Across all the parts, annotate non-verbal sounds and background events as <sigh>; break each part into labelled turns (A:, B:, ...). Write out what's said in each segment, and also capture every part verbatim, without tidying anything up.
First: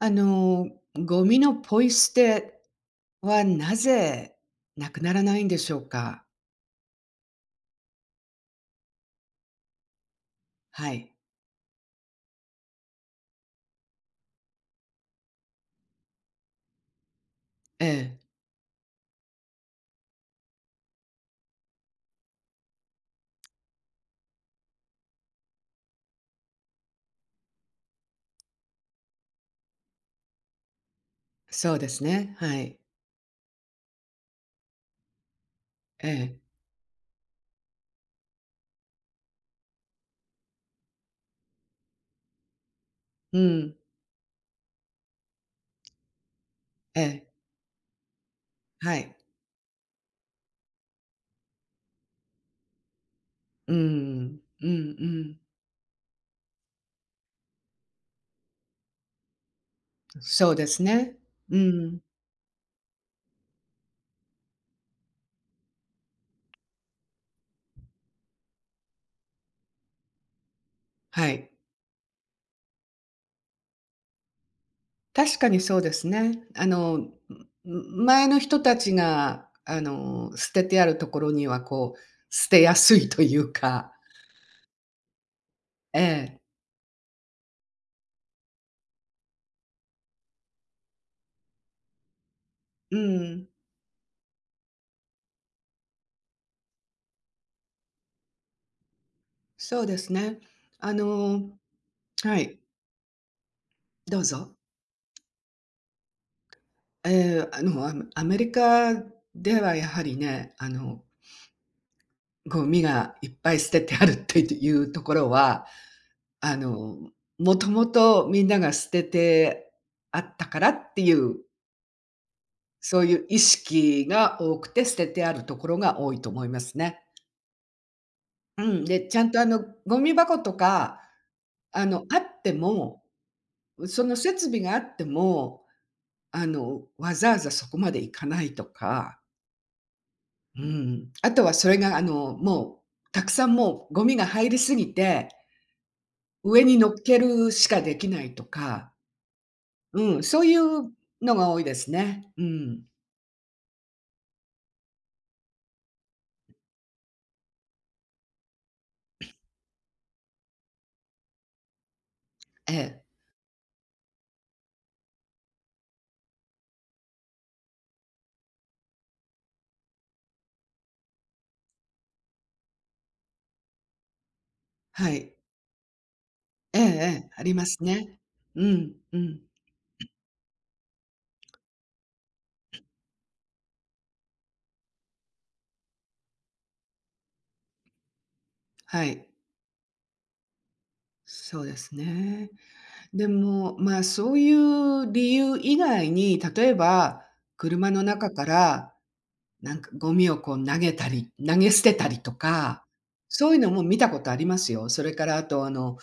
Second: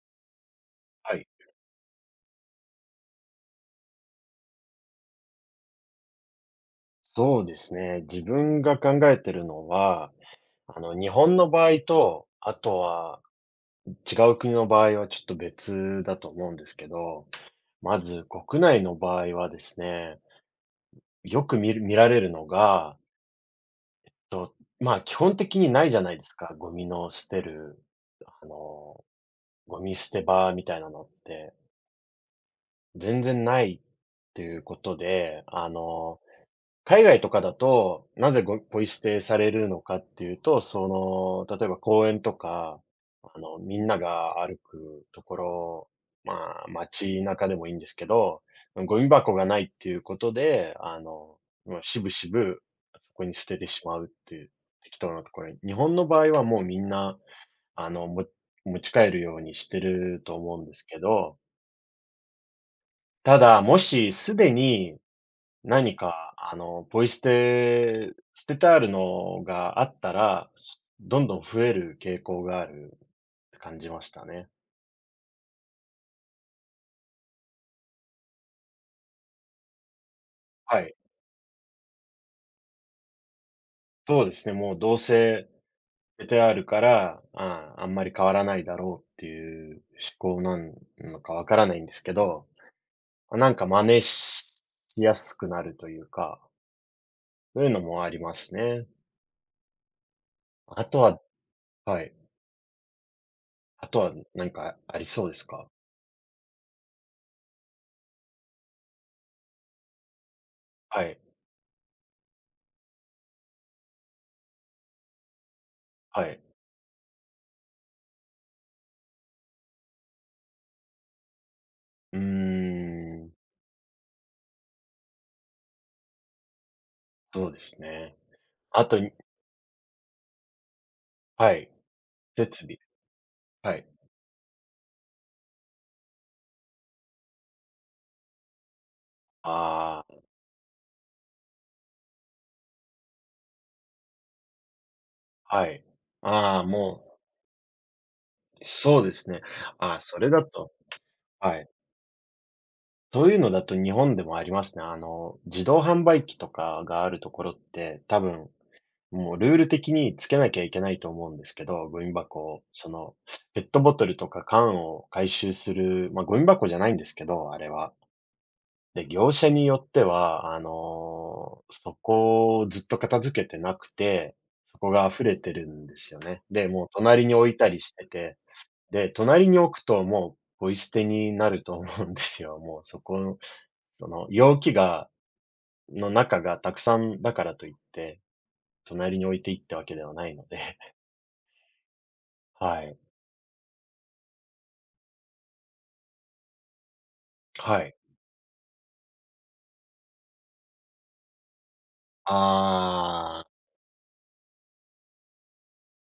A: あの、
B: は
A: ゴ
B: い。
A: ミのポイ捨てはなぜなくならないんでしょうか？
B: そうですね。自分が考えてるのは、あ
A: は
B: の、日
A: い。
B: 本の場合と、あとは違う国の場合はちょっと別だと思うんですけど、
A: え
B: ま
A: え、
B: ず国内の場合はですね、よく見る見られるのが、と、まあ、基本的にないじゃないですか、ゴミの捨てる、あの、ゴミ捨て場みたいなのって、
A: そうですね。はい。
B: 全然ないっていうことで、あ
A: え
B: の
A: え、
B: 海外とかだと、なぜごポイ捨てされるのかっていうと、その、例えば公園とか、
A: う
B: あの、
A: ん、
B: みんなが歩くところ、まあ、
A: え
B: 街
A: え、
B: 中でもいいんですけど、
A: は
B: ゴミ
A: い。
B: 箱がないっていうことで、あの、まあ、しぶしぶそこに捨てて
A: う
B: しまうって
A: ん、
B: いう、
A: うん
B: 適
A: う
B: 当なと
A: ん。
B: ころに。日本の場合はもうみんな、あの、も持ち帰るようにしてると
A: そう
B: 思うん
A: で
B: です
A: す
B: け
A: ね。
B: ど、
A: うん、
B: ただ、もしすでに何か、あの、ポイ捨て、捨ててあるのがあったら、すどん
A: は
B: どん
A: い。
B: 増える傾向があるって感じましたね。
A: 確かにそうですね。あの、ん前の人たちが、あの、捨てて
B: は
A: あ
B: い。
A: るところには、こう、捨てやすいというか、
B: そうですね、もうどうせ
A: え
B: 捨て
A: え、
B: てあるから、ああ、あんまり変わらないだろうっていう思考なんのかわからないんですけど、
A: う
B: ま
A: ん、
B: なんか真似しやすくなるというか、そういうのもありますね。
A: そうですね。
B: あ
A: あ
B: とは
A: の
B: はい。
A: はい。
B: あとは
A: どう
B: 何
A: ぞ。
B: かありそうですか？
A: ええ、あの、アメアメリカではやはりね、あ
B: は
A: の、
B: い、
A: ゴミがいっぱい捨ててあるっていうところは、
B: はい。
A: あの、もともとみんなが捨ててあったからっていう、
B: うー
A: そういう
B: ん、
A: 意識が多くて捨ててあるところが多いと思いますね。
B: そうですね。
A: うん、
B: あと
A: で、
B: に
A: ちゃんとあの、ゴミ箱とか、
B: はい、
A: あの、あって
B: 設備。
A: も、
B: はい。
A: その設備があっても、あの、わざわざそこまで行かないとか、
B: あ
A: うん。あとはそれが、あの、もう、たくさんもうゴミが入りすぎて、
B: あ、はい。あ
A: 上
B: あ、
A: に乗っけ
B: も
A: るしかできないと
B: う、
A: か、
B: そうですね。ああ、
A: う
B: そ
A: ん、
B: れ
A: そ
B: だ
A: うい
B: と
A: うのが
B: は
A: 多い
B: い。
A: ですね。うん。
B: そういうのだと日本でもありますね。あの、自動販売機とかがあるところって、多分、もうルール的につけなきゃいけないと思うんですけど、ゴミ箱を、
A: え
B: そ
A: え、
B: の、ペットボトルとか缶を回収する、ま、ゴミ箱じゃないんですけど、あれは。で、業者によっては、あの、そこをずっと片付けてなくて、そこが
A: は
B: 溢
A: い。
B: れてるんですよね。で、
A: ええ
B: も
A: え
B: う隣
A: え、
B: に
A: あ
B: 置
A: り
B: い
A: ま
B: たり
A: す
B: して
A: ね。
B: て、
A: うん、
B: で、
A: うん、
B: 隣に置くともうポイ捨てになると思うんですよ。<laughs> もうそこの、その容器がの中がたくさんだからといって、
A: は
B: 隣に
A: い。
B: 置いていったわけではないので、<laughs>
A: そうですね。
B: はい。
A: でも、まあ、そういう理由以外に、例えば、
B: は
A: 車
B: い。
A: の中からなんかゴミをこう投げたり、投げ捨てたりとか、
B: ああ、
A: そういうのも見たことありますよ。それからあとあの、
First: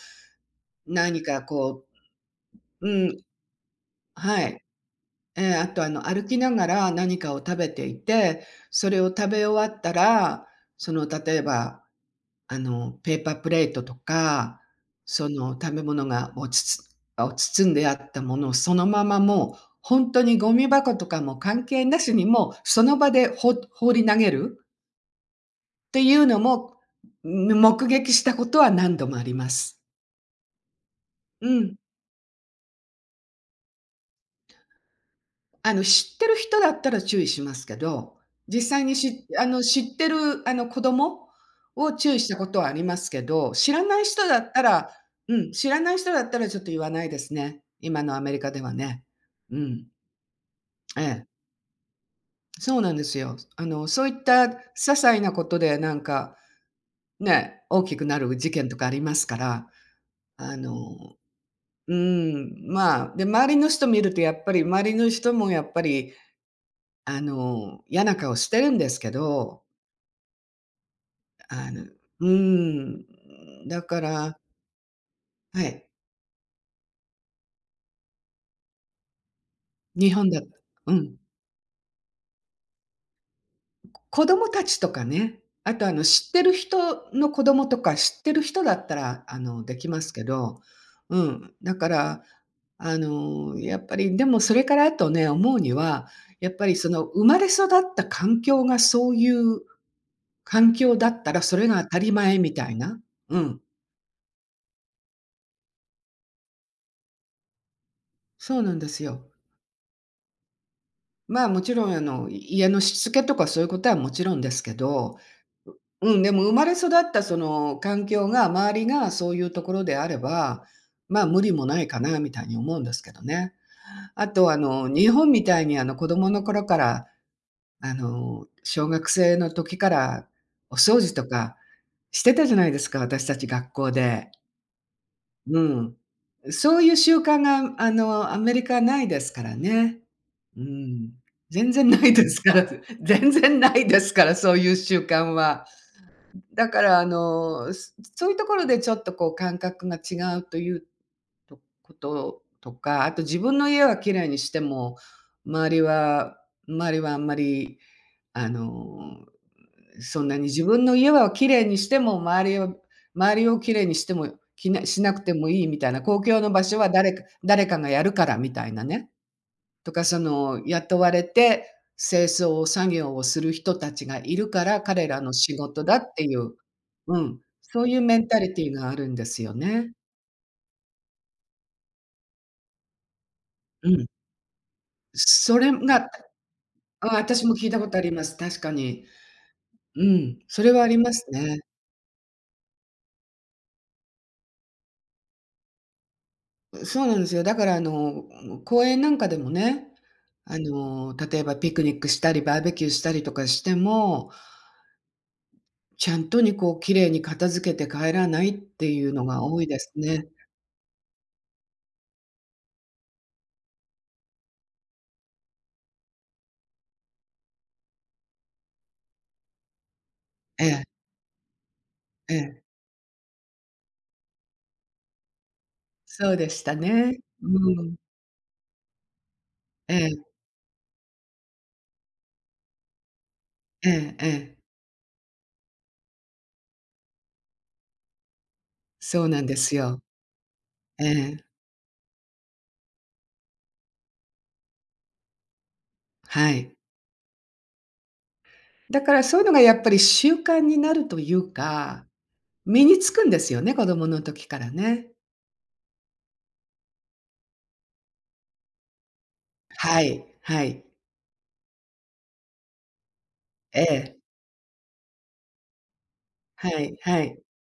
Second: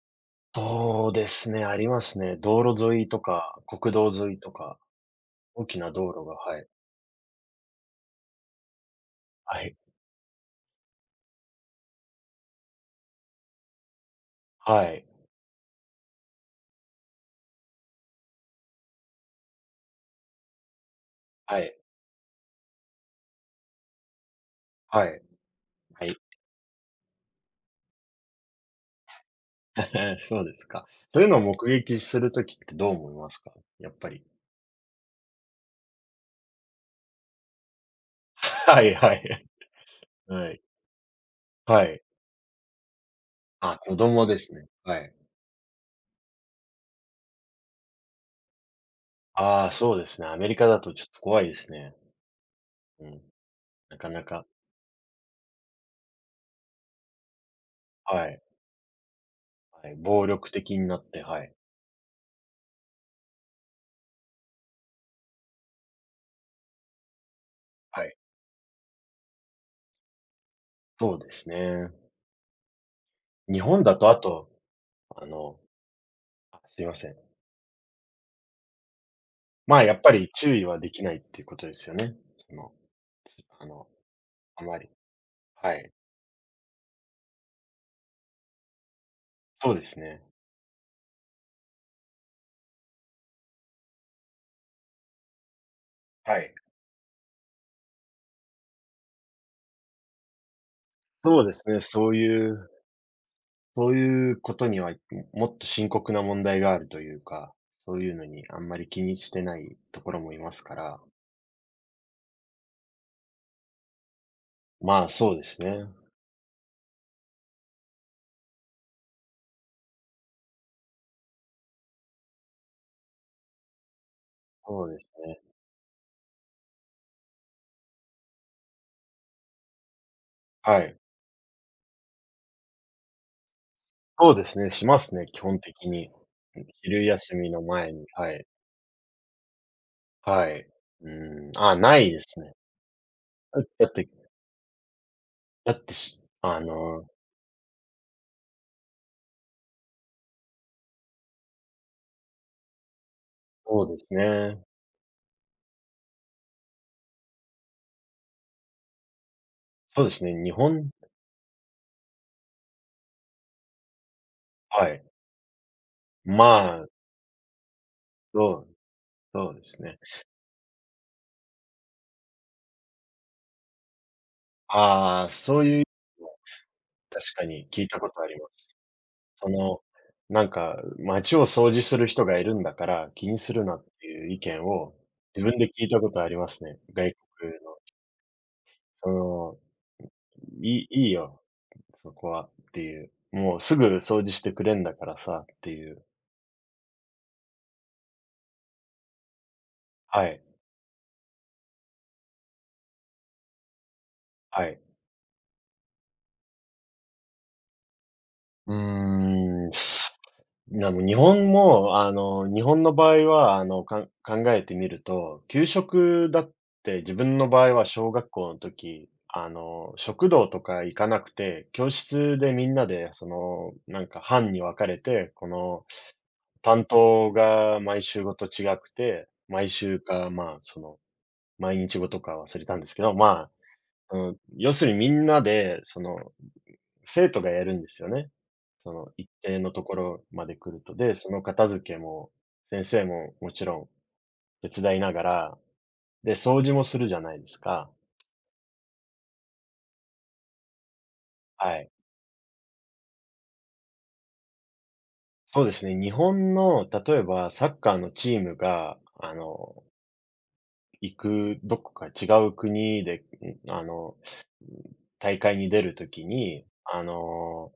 B: そう
A: 何
B: で
A: か
B: すね、あ
A: こ
B: りますね。道
A: う、
B: 路沿
A: う
B: いと
A: ん、
B: か、国道沿い
A: は
B: と
A: い。
B: か、
A: ええ、あ
B: 大き
A: とあ
B: な
A: の、
B: 道
A: 歩
B: 路が、
A: きな
B: は
A: が
B: い。
A: ら何かを食べていて、それを食べ
B: は
A: 終わ
B: い。
A: ったら、その例えば、あの、ペーパープレートとか、
B: はい。
A: その食べ物がをつつを包んであったものをそのままもう、ほんとにゴミ箱とかも
B: は
A: 関
B: い。
A: 係なしにもうその場でほ放り投げる。
B: はい。
A: て
B: は
A: い
B: い。
A: うのも、目撃したことは何度もあります。
B: <laughs> そうですか。そういうのを
A: う
B: 目
A: ん。
B: 撃するときってどう思いますか？やっぱり。
A: あの、知ってる人だったら注意しますけど、実
B: <laughs> は
A: 際
B: い
A: に
B: は
A: しあ
B: い。
A: の、知って
B: <laughs>
A: る、
B: は
A: あ
B: い。
A: の、子供
B: は
A: を
B: い。
A: 注意したことはありますけど、知
B: あ、
A: ら
B: 子
A: ない
B: 供
A: 人だ
B: で
A: っ
B: す
A: た
B: ね。
A: ら、
B: はい。
A: うん、知らない人だったらちょっと言わないですね。今のアメリカではね。う
B: ああ、
A: ん。
B: そうですね。アメリカだと
A: え
B: ちょっと
A: え。
B: 怖いですね。
A: そうなんで
B: う
A: す
B: ん。
A: よ。あの、
B: な
A: そ
B: か
A: ういっ
B: な
A: た
B: か。
A: 些細なことでなんか、ね、大きくな
B: は
A: る
B: い。
A: 事件とかありますから、
B: はい。暴力
A: あの
B: 的になって、はい。
A: うん、まあ、で、周りの人見るとやっぱり、周りの人もやっぱり、あの、嫌
B: は
A: な
B: い。
A: 顔してるんですけど、
B: そうです
A: あの
B: ね。
A: う
B: 日
A: ん、だ
B: 本だ
A: か
B: とあ
A: ら、
B: と、あの、
A: はい、
B: あ、すいません。まあ、やっぱ
A: 日
B: り
A: 本だ
B: 注意はで
A: う
B: きな
A: ん、
B: いっていうことですよね。その、あの、
A: 子供た
B: あま
A: ち
B: り。
A: とかね、あ
B: は
A: とあ
B: い。
A: の、知ってる人の子供とか、知ってる人だったら、あの、
B: そう
A: で
B: で
A: き
B: す
A: ますけ
B: ね。
A: ど、うん、だから、あの、やっぱり、でもそれからあとね、思うには、
B: は
A: やっ
B: い。
A: ぱりその生まれ育った環境がそういう環境だったら
B: そうで
A: それ
B: すね、
A: が当た
B: そ
A: り
B: う
A: 前
B: い
A: みた
B: う、
A: いな。うん、
B: そういうことには、もっと深刻な問題があるというか、そういうのに
A: そ
B: あ
A: う
B: ん
A: な
B: ま
A: んで
B: り気
A: す
B: に
A: よ。
B: してないところもいますから、
A: まあ、もちろんあの、家のしつけとかそういうことはもちろんですけ
B: まあ、
A: ど、
B: そうですね。
A: うん、でも生まれ育ったその環境が、周りがそういうところであれば、まあ、無理もないかなみたいに思うんですけどね。あとあ
B: そ
A: の、
B: うで
A: 日
B: す
A: 本
B: ね。
A: みたいにあの、子供の頃から、あの、小学生の時からお
B: はい。
A: 掃除とかしてたじゃないですか、私たち学校で。
B: そうですね、しますね、基
A: う
B: 本的
A: ん。
B: に。
A: そういう
B: 昼
A: 習
B: 休
A: 慣
B: みの
A: が、あ
B: 前に、は
A: の、ア
B: い。
A: メリカはないですからね。
B: は
A: う
B: い。
A: ん。
B: うん、
A: 全
B: あ、
A: 然
B: な
A: な
B: い
A: い
B: で
A: で
B: す
A: す
B: ね。
A: から、<laughs> 全然
B: だ
A: ない
B: だっ
A: で
B: て
A: すから、そういう習慣は。
B: だってしあ
A: だから、
B: の、
A: あの、すそういうところでちょっとこう感覚が違うというとこととか、あと自分の家
B: そう
A: は
B: です
A: 綺麗にして
B: ね。
A: も、周りは周りはあんまり、あの
B: そうで
A: そ
B: す
A: ん
B: ね、
A: なに
B: 日
A: 自分
B: 本
A: の家はきれいにしても、周りを周りをきれいにしても、きな
B: は
A: し
B: い。
A: なくてもいいみたいな、公共の場所
B: まあ、
A: は誰か誰かがやるからみた
B: そ
A: い
B: う
A: なね。
B: そうです
A: と
B: ね。
A: か、その、雇われて清掃作業をする人たちがいるから、彼ら
B: ああ、
A: の仕
B: そうい
A: 事
B: う
A: だっていう、う
B: 確
A: ん、
B: かに、
A: そ
B: 聞い
A: うい
B: た
A: う
B: こ
A: メ
B: と
A: ン
B: あ
A: タ
B: りま
A: リティ
B: す。
A: ーがあるんです
B: そ
A: よ
B: の、
A: ね。
B: なんか、街を掃除する人がいるんだから、気にするなっ
A: うん。
B: ていう意見を、自
A: そ
B: 分で
A: れ
B: 聞いた
A: が、
B: ことありますね。
A: あ、
B: 外
A: 私
B: 国
A: も
B: の。
A: 聞いたことあります、確かに。
B: その、
A: うん、それ
B: い
A: はあ
B: い
A: り
B: いい
A: ます
B: よ、
A: ね。
B: そこはっていう。もうすぐ掃除してくれんだからさっていう。
A: そうなんですよ。だからあの、公園なんかでもね、
B: はい、
A: あの、例えばピクニックしたり、バーベキューしたりとかしても、
B: はい。
A: ちゃんとにこう綺麗に片付けて帰らないっ
B: う
A: ていうのが多い
B: ーん。
A: ですね。
B: いや、もう日本も、あの、日本の場合は、あの、かん考えてみると、給食だって自分の場合は小学校の時、あの、食堂と
A: ええ、
B: か行かなくて、教
A: え
B: 室で
A: え、
B: みんなで、その、なんか班に分かれて、この、
A: そうでした
B: 担
A: ね。
B: 当が
A: うん。
B: 毎週ごと違くて、毎
A: え
B: 週
A: え、
B: か、まあ、その、毎日ごとか忘れたんですけど、ま
A: ええ
B: あ、うん、
A: ええ。
B: 要するにみんなで、その生徒がやるんですよね。その
A: そう
B: 一
A: なんで
B: 定の
A: す
B: とこ
A: よ。
B: ろまで来ると。
A: え
B: で、そ
A: え、
B: の片付けも、先生ももちろん手伝いながら、で、
A: は
B: 掃
A: い。
B: 除もするじゃないですか。
A: だからそういうのがやっぱり習慣になるという
B: はい。
A: か、身につくんですよね、子供の時からね。
B: そうですね、日本の例えばサッカーのチームが、あの、
A: はい、はい。
B: 行くどこか違う国で、ん、
A: え
B: あの、
A: え、
B: 大会に出るときに、
A: はい
B: あ
A: はい。
B: の、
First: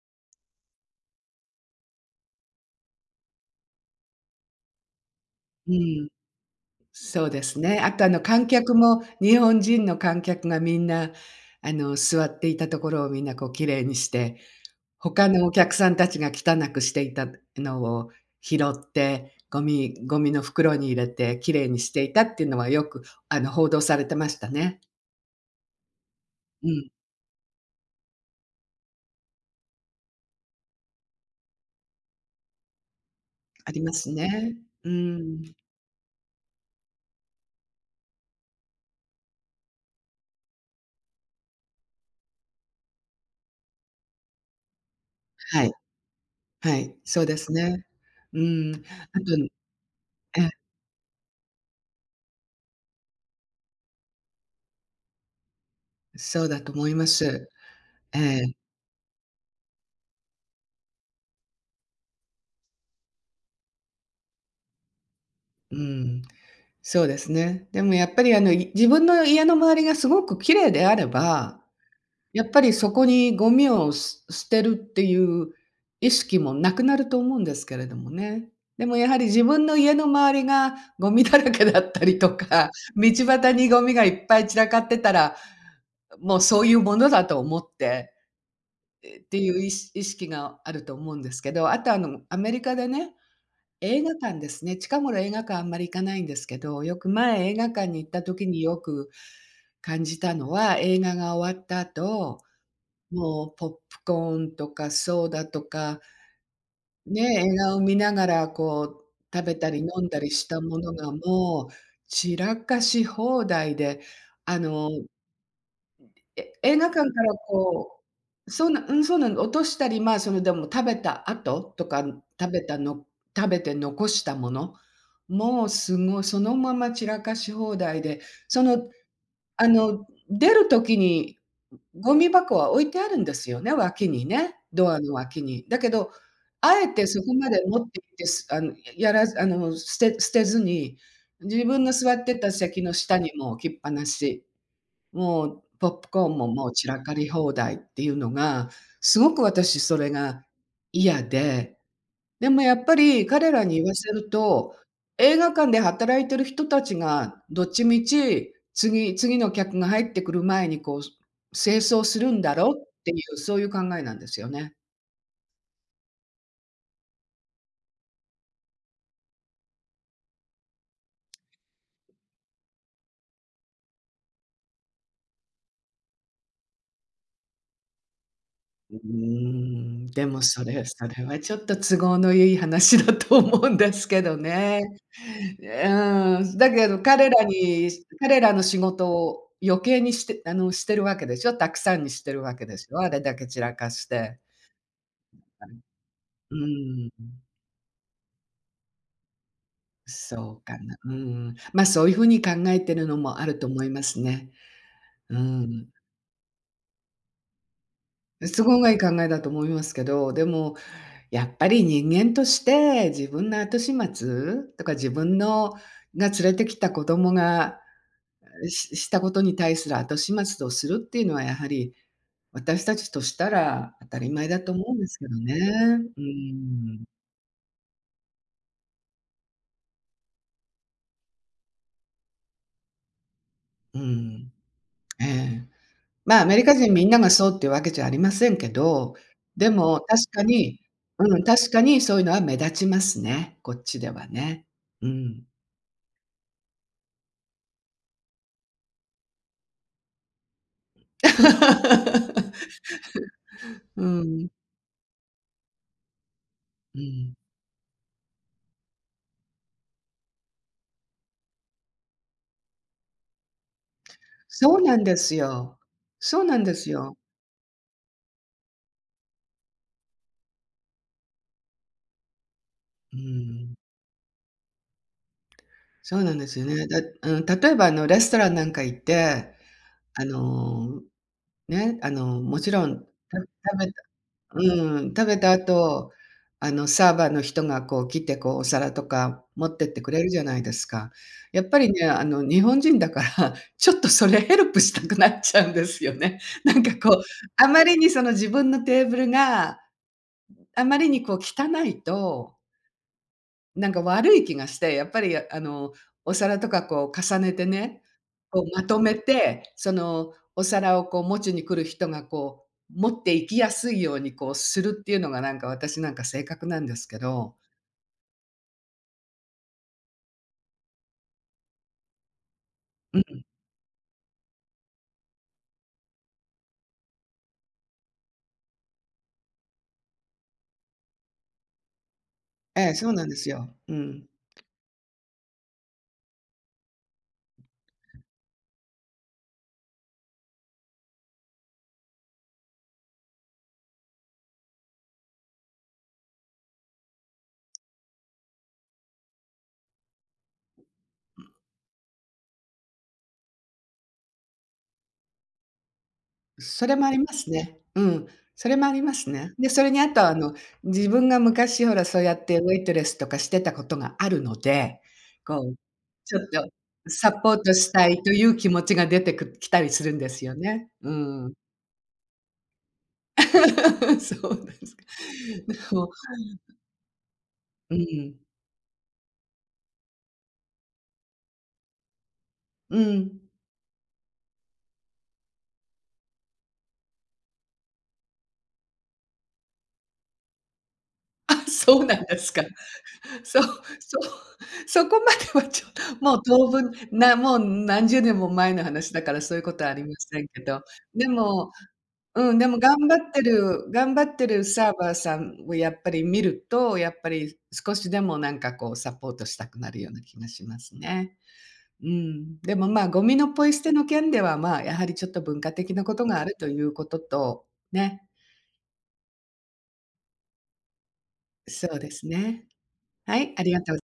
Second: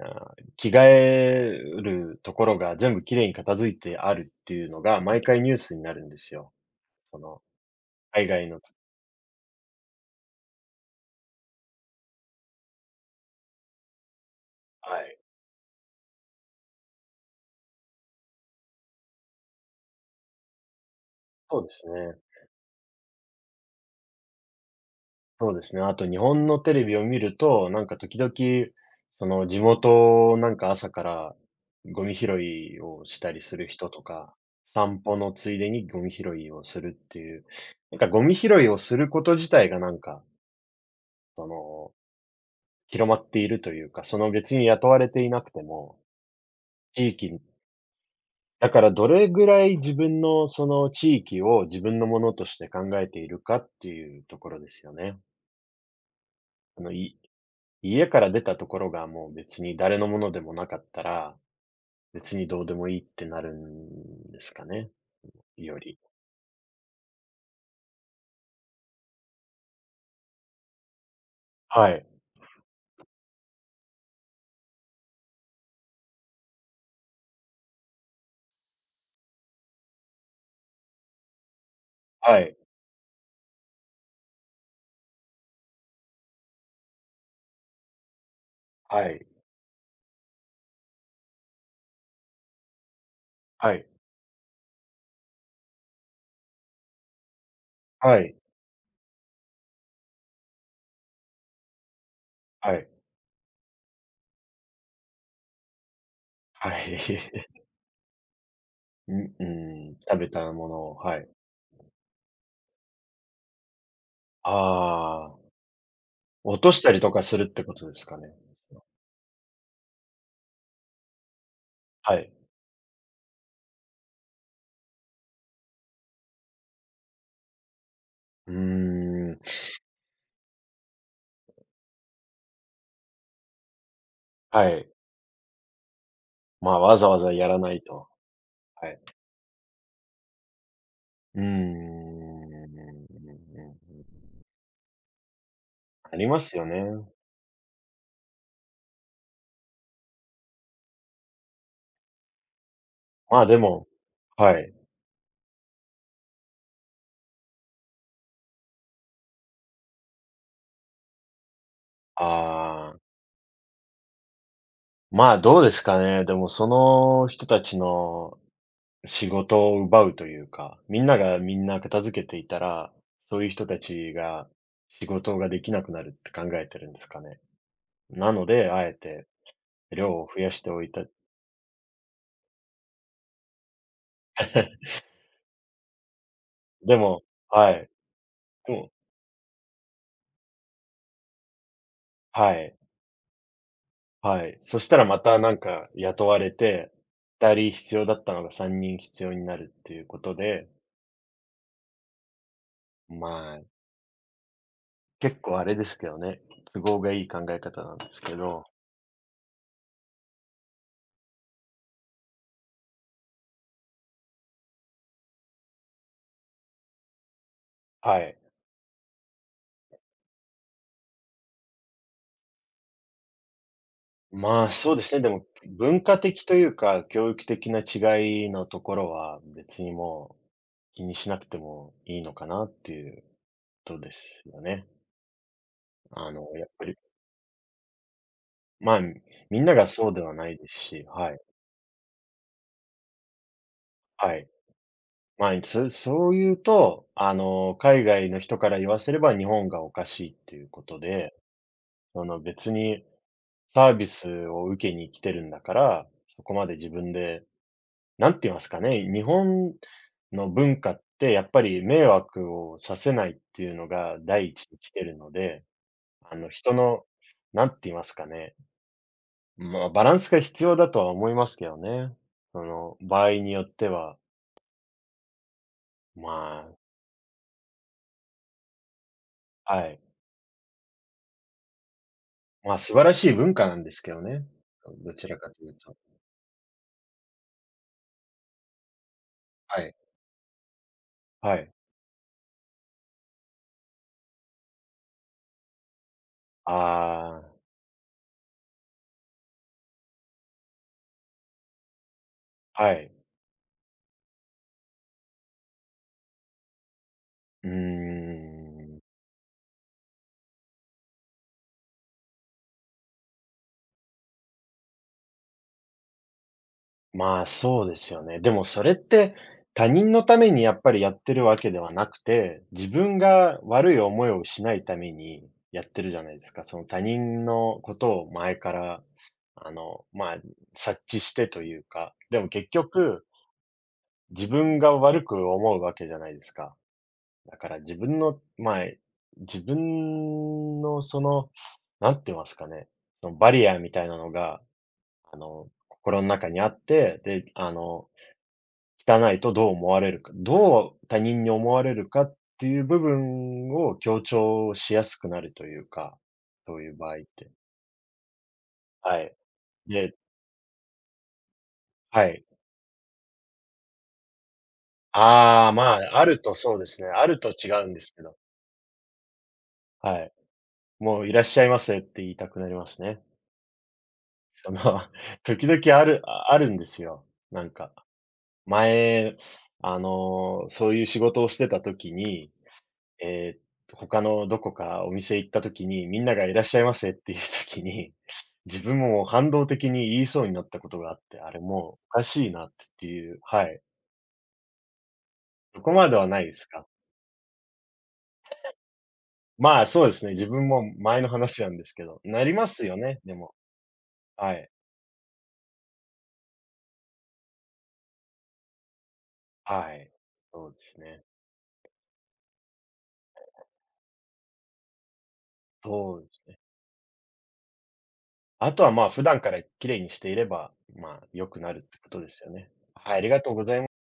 B: あ、着替えるところが全部きれいに片付いてあるっていうのが、毎回ニュー
A: う
B: スになるん
A: ん。
B: ですよ。そ
A: そう
B: の
A: ですね。あと、あの、
B: 海
A: 観
B: 外の
A: 客も日本人の観客がみんな、あの、座っていたところをみんなこう綺麗にして、
B: はい。
A: 他のお客さんたちが汚くしていたのを拾って、ゴミゴミの袋に入れて綺
B: そう
A: 麗
B: で
A: に
B: す
A: してい
B: ね。
A: たっていうのはよく、あの、報道されてましたね。
B: そうですね。あと日本の
A: う
B: テレ
A: ん、
B: ビを見ると、なんか時々、その地元、なんか朝からゴミ拾いをしたりする
A: あり
B: 人
A: ま
B: と
A: す
B: か、
A: ね。う
B: 散歩の
A: ん、
B: ついでにゴミ拾いをするっていう、なんかゴミ拾いをすること自体がなんか、その、広まっているというか、その別に雇われていなく
A: は
B: て
A: い、
B: も、
A: はい、
B: 地
A: そう
B: 域
A: ですね。う
B: だ
A: ん、
B: からど
A: あと、
B: れぐらい自分の
A: え、
B: その地域を自分のものとして考えているかっていうところですよね。
A: そうだと
B: あ
A: 思
B: の、
A: いま
B: い
A: す。
B: 家
A: え
B: から出
A: え、
B: たところがもう別に誰のものでもなかったら、別にどうでもいいってなるんですかね、
A: う
B: より。
A: ん。そうですね。でもやっぱりあの、い自分の家の周りがすごく綺麗であれば、
B: はい。
A: やっぱりそこにゴミをす捨てるっていう意識もなくなると思うんですけれどもね。でもやはり自分の家の周りがゴミだらけだったりと
B: はい。
A: か、道端にゴミがいっぱい散らかってたら、もうそういうものだと思って、
B: は
A: え、っ
B: い。
A: ていういし意識があると思うんですけど、あとあの、アメリカでね、
B: はい。
A: 映画館ですね。近頃映画館あんまり行かないんですけど、よく前映画館に行っ
B: は
A: た
B: い。
A: 時によく感じたのは、映画が終わった後、
B: はい。
A: もうポップコーンとかソーダとか、
B: はい。
A: ね、映
B: <laughs>
A: 画を見ながらこ
B: う
A: う
B: ん、
A: 食べたり
B: うん、
A: 飲ん
B: 食
A: だ
B: べ
A: りし
B: た
A: た
B: もの
A: もの
B: を、
A: が
B: はい。
A: もう散らかし放題で、あの
B: ああ、
A: え、
B: 落と
A: 映
B: し
A: 画
B: たり
A: 館
B: と
A: か
B: か
A: ら
B: するってことで
A: こ
B: すかね。
A: うそうなうん、そうなの、落としたり、まあ、その、でも食べた後とか、
B: はい。
A: 食べたの食べて残したもの、もうすごいそのまま散らかし放題で、
B: うー
A: その、
B: ん、
A: あの、出る時にゴミ箱は置いてあるんですよね、脇にね、
B: は
A: ド
B: い。
A: アの脇に。だけど、
B: ま
A: あ
B: あ、
A: え
B: わ
A: て
B: ざわ
A: そ
B: ざ
A: こ
B: や
A: ま
B: ら
A: で
B: な
A: 持
B: い
A: って行
B: と。
A: って、すあの、
B: はい。
A: やらずあの、捨て捨てずに、
B: うー
A: 自分の座ってた席の
B: ん。
A: 下にもう置きっぱなし。もう、ポップ
B: あ
A: コ
B: り
A: ーン
B: ま
A: も
B: す
A: も
B: よ
A: う散ら
B: ね。
A: かり放題っていうのが、すごく私それが嫌で、でもやっぱり
B: まあ、
A: 彼
B: で
A: らに言
B: も
A: わせる
B: は
A: と、
B: い。
A: 映画館で働いてる人たちがどっちみち、次次の客が入ってくる前にこう、清掃するんだろうっ
B: ああ、
A: ていう、そういう考えなんですよね。
B: まあ、どうですかね。でも、その人たちの仕事を奪うというか、みんながみんな片付けていたら、そういう人たちが仕事ができなくなるって考えてるんですかね。なので、あえ
A: うー
B: て
A: ん、
B: 量
A: で
B: を
A: も
B: 増やし
A: そ
B: てお
A: れ
B: いた。
A: それはちょっと都合のいい話だと思うんですけどね。
B: <laughs>
A: え、うん、だけ
B: で
A: ど
B: も
A: 彼ら
B: は
A: に
B: い。
A: 彼らの
B: で
A: 仕
B: も
A: 事を余計にしてあの、してるわけでしょ、たくさんにしてる
B: は
A: わけで
B: い、
A: しょ、あれだけ散らかして。
B: はい。そしたらまたなんか雇われ
A: う
B: て、
A: ん、
B: ふたり必要だったのがさんにん必要になるっていうこと
A: そう
B: で、
A: かな、うん。ま、そういう風に考えてるのもある
B: まあ、
A: と思いますね。
B: 結
A: う
B: 構あれで
A: ん。
B: すけどね、都合がいい考え方なんですけ
A: 都
B: ど。
A: 合がいい考えだと思いますけど、でもやっぱり人間として自分の後始末とか自分のが連れてきた子供が
B: はい。
A: ししたことに対する後始末をするっていうのはやはり、私たちとしたら当たり前だ
B: まあ、
A: と思
B: そ
A: う
B: う
A: ん
B: で
A: で
B: す
A: す
B: ね。
A: け
B: で
A: ど
B: も、
A: ね。
B: 文化
A: う
B: 的というか、
A: ん。
B: 教育的な違いのところは、別にもう気にしなくてもいいのかなっていうこと
A: う
B: です
A: ん。
B: よね。
A: ええ。
B: あ
A: まあ、ア
B: の、
A: メリ
B: やっ
A: カ
B: ぱ
A: 人
B: り、
A: みんながそうっていうわけじゃありませんけ
B: まあ、
A: ど、
B: みん
A: で
B: なが
A: も
B: そうで
A: 確
B: は
A: か
B: ないです
A: に、
B: し、は
A: う
B: い。
A: ん、確かにそういうのは目立ちますね、こっちでは
B: はい。
A: ね。うん。
B: まあ、そそう言うと、あの、海外の人から言わせれば日本がおかしいっていうことで、その別
A: <laughs>
B: にサー
A: う
B: ビス
A: ん。
B: を受けに来てるんだから、そこまで自
A: う
B: 分
A: ん。
B: でなんて言いますかね、日本の文化ってやっぱり迷惑をさせないっていうのが第一
A: そ
B: に
A: う
B: 来
A: な
B: て
A: ん
B: る
A: で
B: の
A: す
B: で、
A: よ。
B: あ
A: そう
B: の、
A: なん
B: 人
A: です
B: の、
A: よ。
B: なんて言いますかね、まあ、バランスが必要だとは思いますけどね。その、
A: う
B: 場合によっ
A: ん。
B: ては、
A: そう
B: ま
A: なんですよ
B: あ、
A: ね。だうん、例えばあのレストランなんか行って、
B: はい。
A: あの、ね、あの、もち
B: まあ、
A: ろ
B: 素
A: ん、
B: 晴
A: た
B: らしい文化な
A: 食
B: ん
A: べ
B: で
A: た
B: すけどね。
A: うん、
B: ど
A: 食
B: ち
A: べ
B: ら
A: た
B: かというと。
A: 後、あの、サーバーの人がこう来て、こうお皿とか持っ
B: は
A: てっ
B: い。
A: てくれるじゃないですか。
B: は
A: やっ
B: い。
A: ぱりね、あの、日本人だから、<laughs> ちょっとそれヘルプしたくなっちゃうんですよね。<laughs> なんかこう、
B: あ
A: あまりにその自分のテーブルがあまりにこう汚いと
B: あ、はい。
A: なんか悪い気がして、やっぱりあの、お皿とかこう重ねて
B: うー
A: ね、こうまと
B: ん。
A: めて、そのお皿をこう持ちに来る人がこう、持っていきやすいようにこうするっていうのがなんか私なんか性格なんですけ
B: まあ、
A: ど。
B: そうですよね。でもそれって、他人のためにやっぱりやってるわけではなくて、自分
A: うん、
B: が悪い思いをしないためにやってるじゃないですか。その他人のことを前から、あの、まあ、察知してというか、でも結
A: ええ、そうな
B: 局、
A: んですよ。うん。
B: 自分が悪く思うわけじゃないですか。だから自分の、まあ、自分のその、なんて言いますかね、そのバリアみたいなのが、あの、心の中にあって、で、あの、汚いとどう思われるか、どう他人に思われるかっていう部分を強調しやすくなるというか、そう
A: そ
B: い
A: れ
B: う
A: もあ
B: 場合っ
A: ります
B: て。
A: ね。うん、それもありま
B: は
A: す
B: い。
A: ね。で、それにあ
B: で
A: とはあの、自分が昔ほらそう
B: は
A: やっ
B: い。
A: てウェイトレスとかしてたことがあるので、こ
B: ああ、
A: う
B: まあ、あ
A: ちょ
B: る
A: っ
B: と
A: と
B: そうですね。あ
A: サ
B: ると
A: ポート
B: 違う
A: し
B: んで
A: た
B: す
A: い
B: け
A: と
B: ど。
A: いう気持ちが出てくきたりするん
B: は
A: で
B: い。
A: すよね。う
B: もういらっ
A: ん。
B: しゃいませって言いたくなりますね。
A: <laughs> そう
B: その、
A: ですか。
B: <laughs> 時
A: で
B: 々あ
A: も、
B: るああるんですよ。なん
A: う
B: か、
A: ん、
B: 前、あの、そういう仕事をしてた時に
A: うん。
B: えーっと、他のどこかお店行った時に、みんながいらっしゃいませっていう時に、<laughs> 自分ももう反動的に言いそうになったことがあって、あ
A: あ、
B: れも
A: そう
B: うお
A: な
B: か
A: んで
B: しい
A: すか。
B: なっていう、
A: そ
B: は
A: う、
B: い。
A: そう、そこまでは
B: そ
A: ちょ
B: こまでは
A: も
B: な
A: う
B: いです
A: 当
B: か？
A: 分、なもうなんじゅうねんも前の話だからそういうこ
B: ま
A: と
B: あ、
A: はあり
B: そう
A: ま
B: ですね、
A: せん
B: 自
A: け
B: 分
A: ど、
B: も前
A: で
B: の話な
A: も、
B: んですけど、な
A: う
B: り
A: ん、
B: ま
A: でも
B: す
A: 頑
B: よ
A: 張
B: ね、
A: っ
B: で
A: て
B: も。
A: る頑張って
B: は
A: る
B: い。
A: サーバーさんをやっぱり見ると、やっぱり少しでもなんかこうサポートしたくな
B: は
A: るよ
B: い。
A: うな気がし
B: そう
A: ま
B: で
A: す
B: すね。
A: ね。うん、でも、ま、ゴミのポイ捨ての件では、まあ、やはりちょっと文化的なこ
B: そう
A: と
B: で
A: が
B: す
A: ある
B: ね。
A: ということと、ね、
B: あとは、まあ、普段から綺麗にしていれば、まあ、良くなるっ
A: そ
B: て
A: う
B: こ
A: で
B: と
A: す
B: ですよ
A: ね。
B: ね。はい、あり
A: は
B: がと
A: い、
B: う
A: あ
B: ご
A: り
B: ざい
A: が
B: ます。
A: とう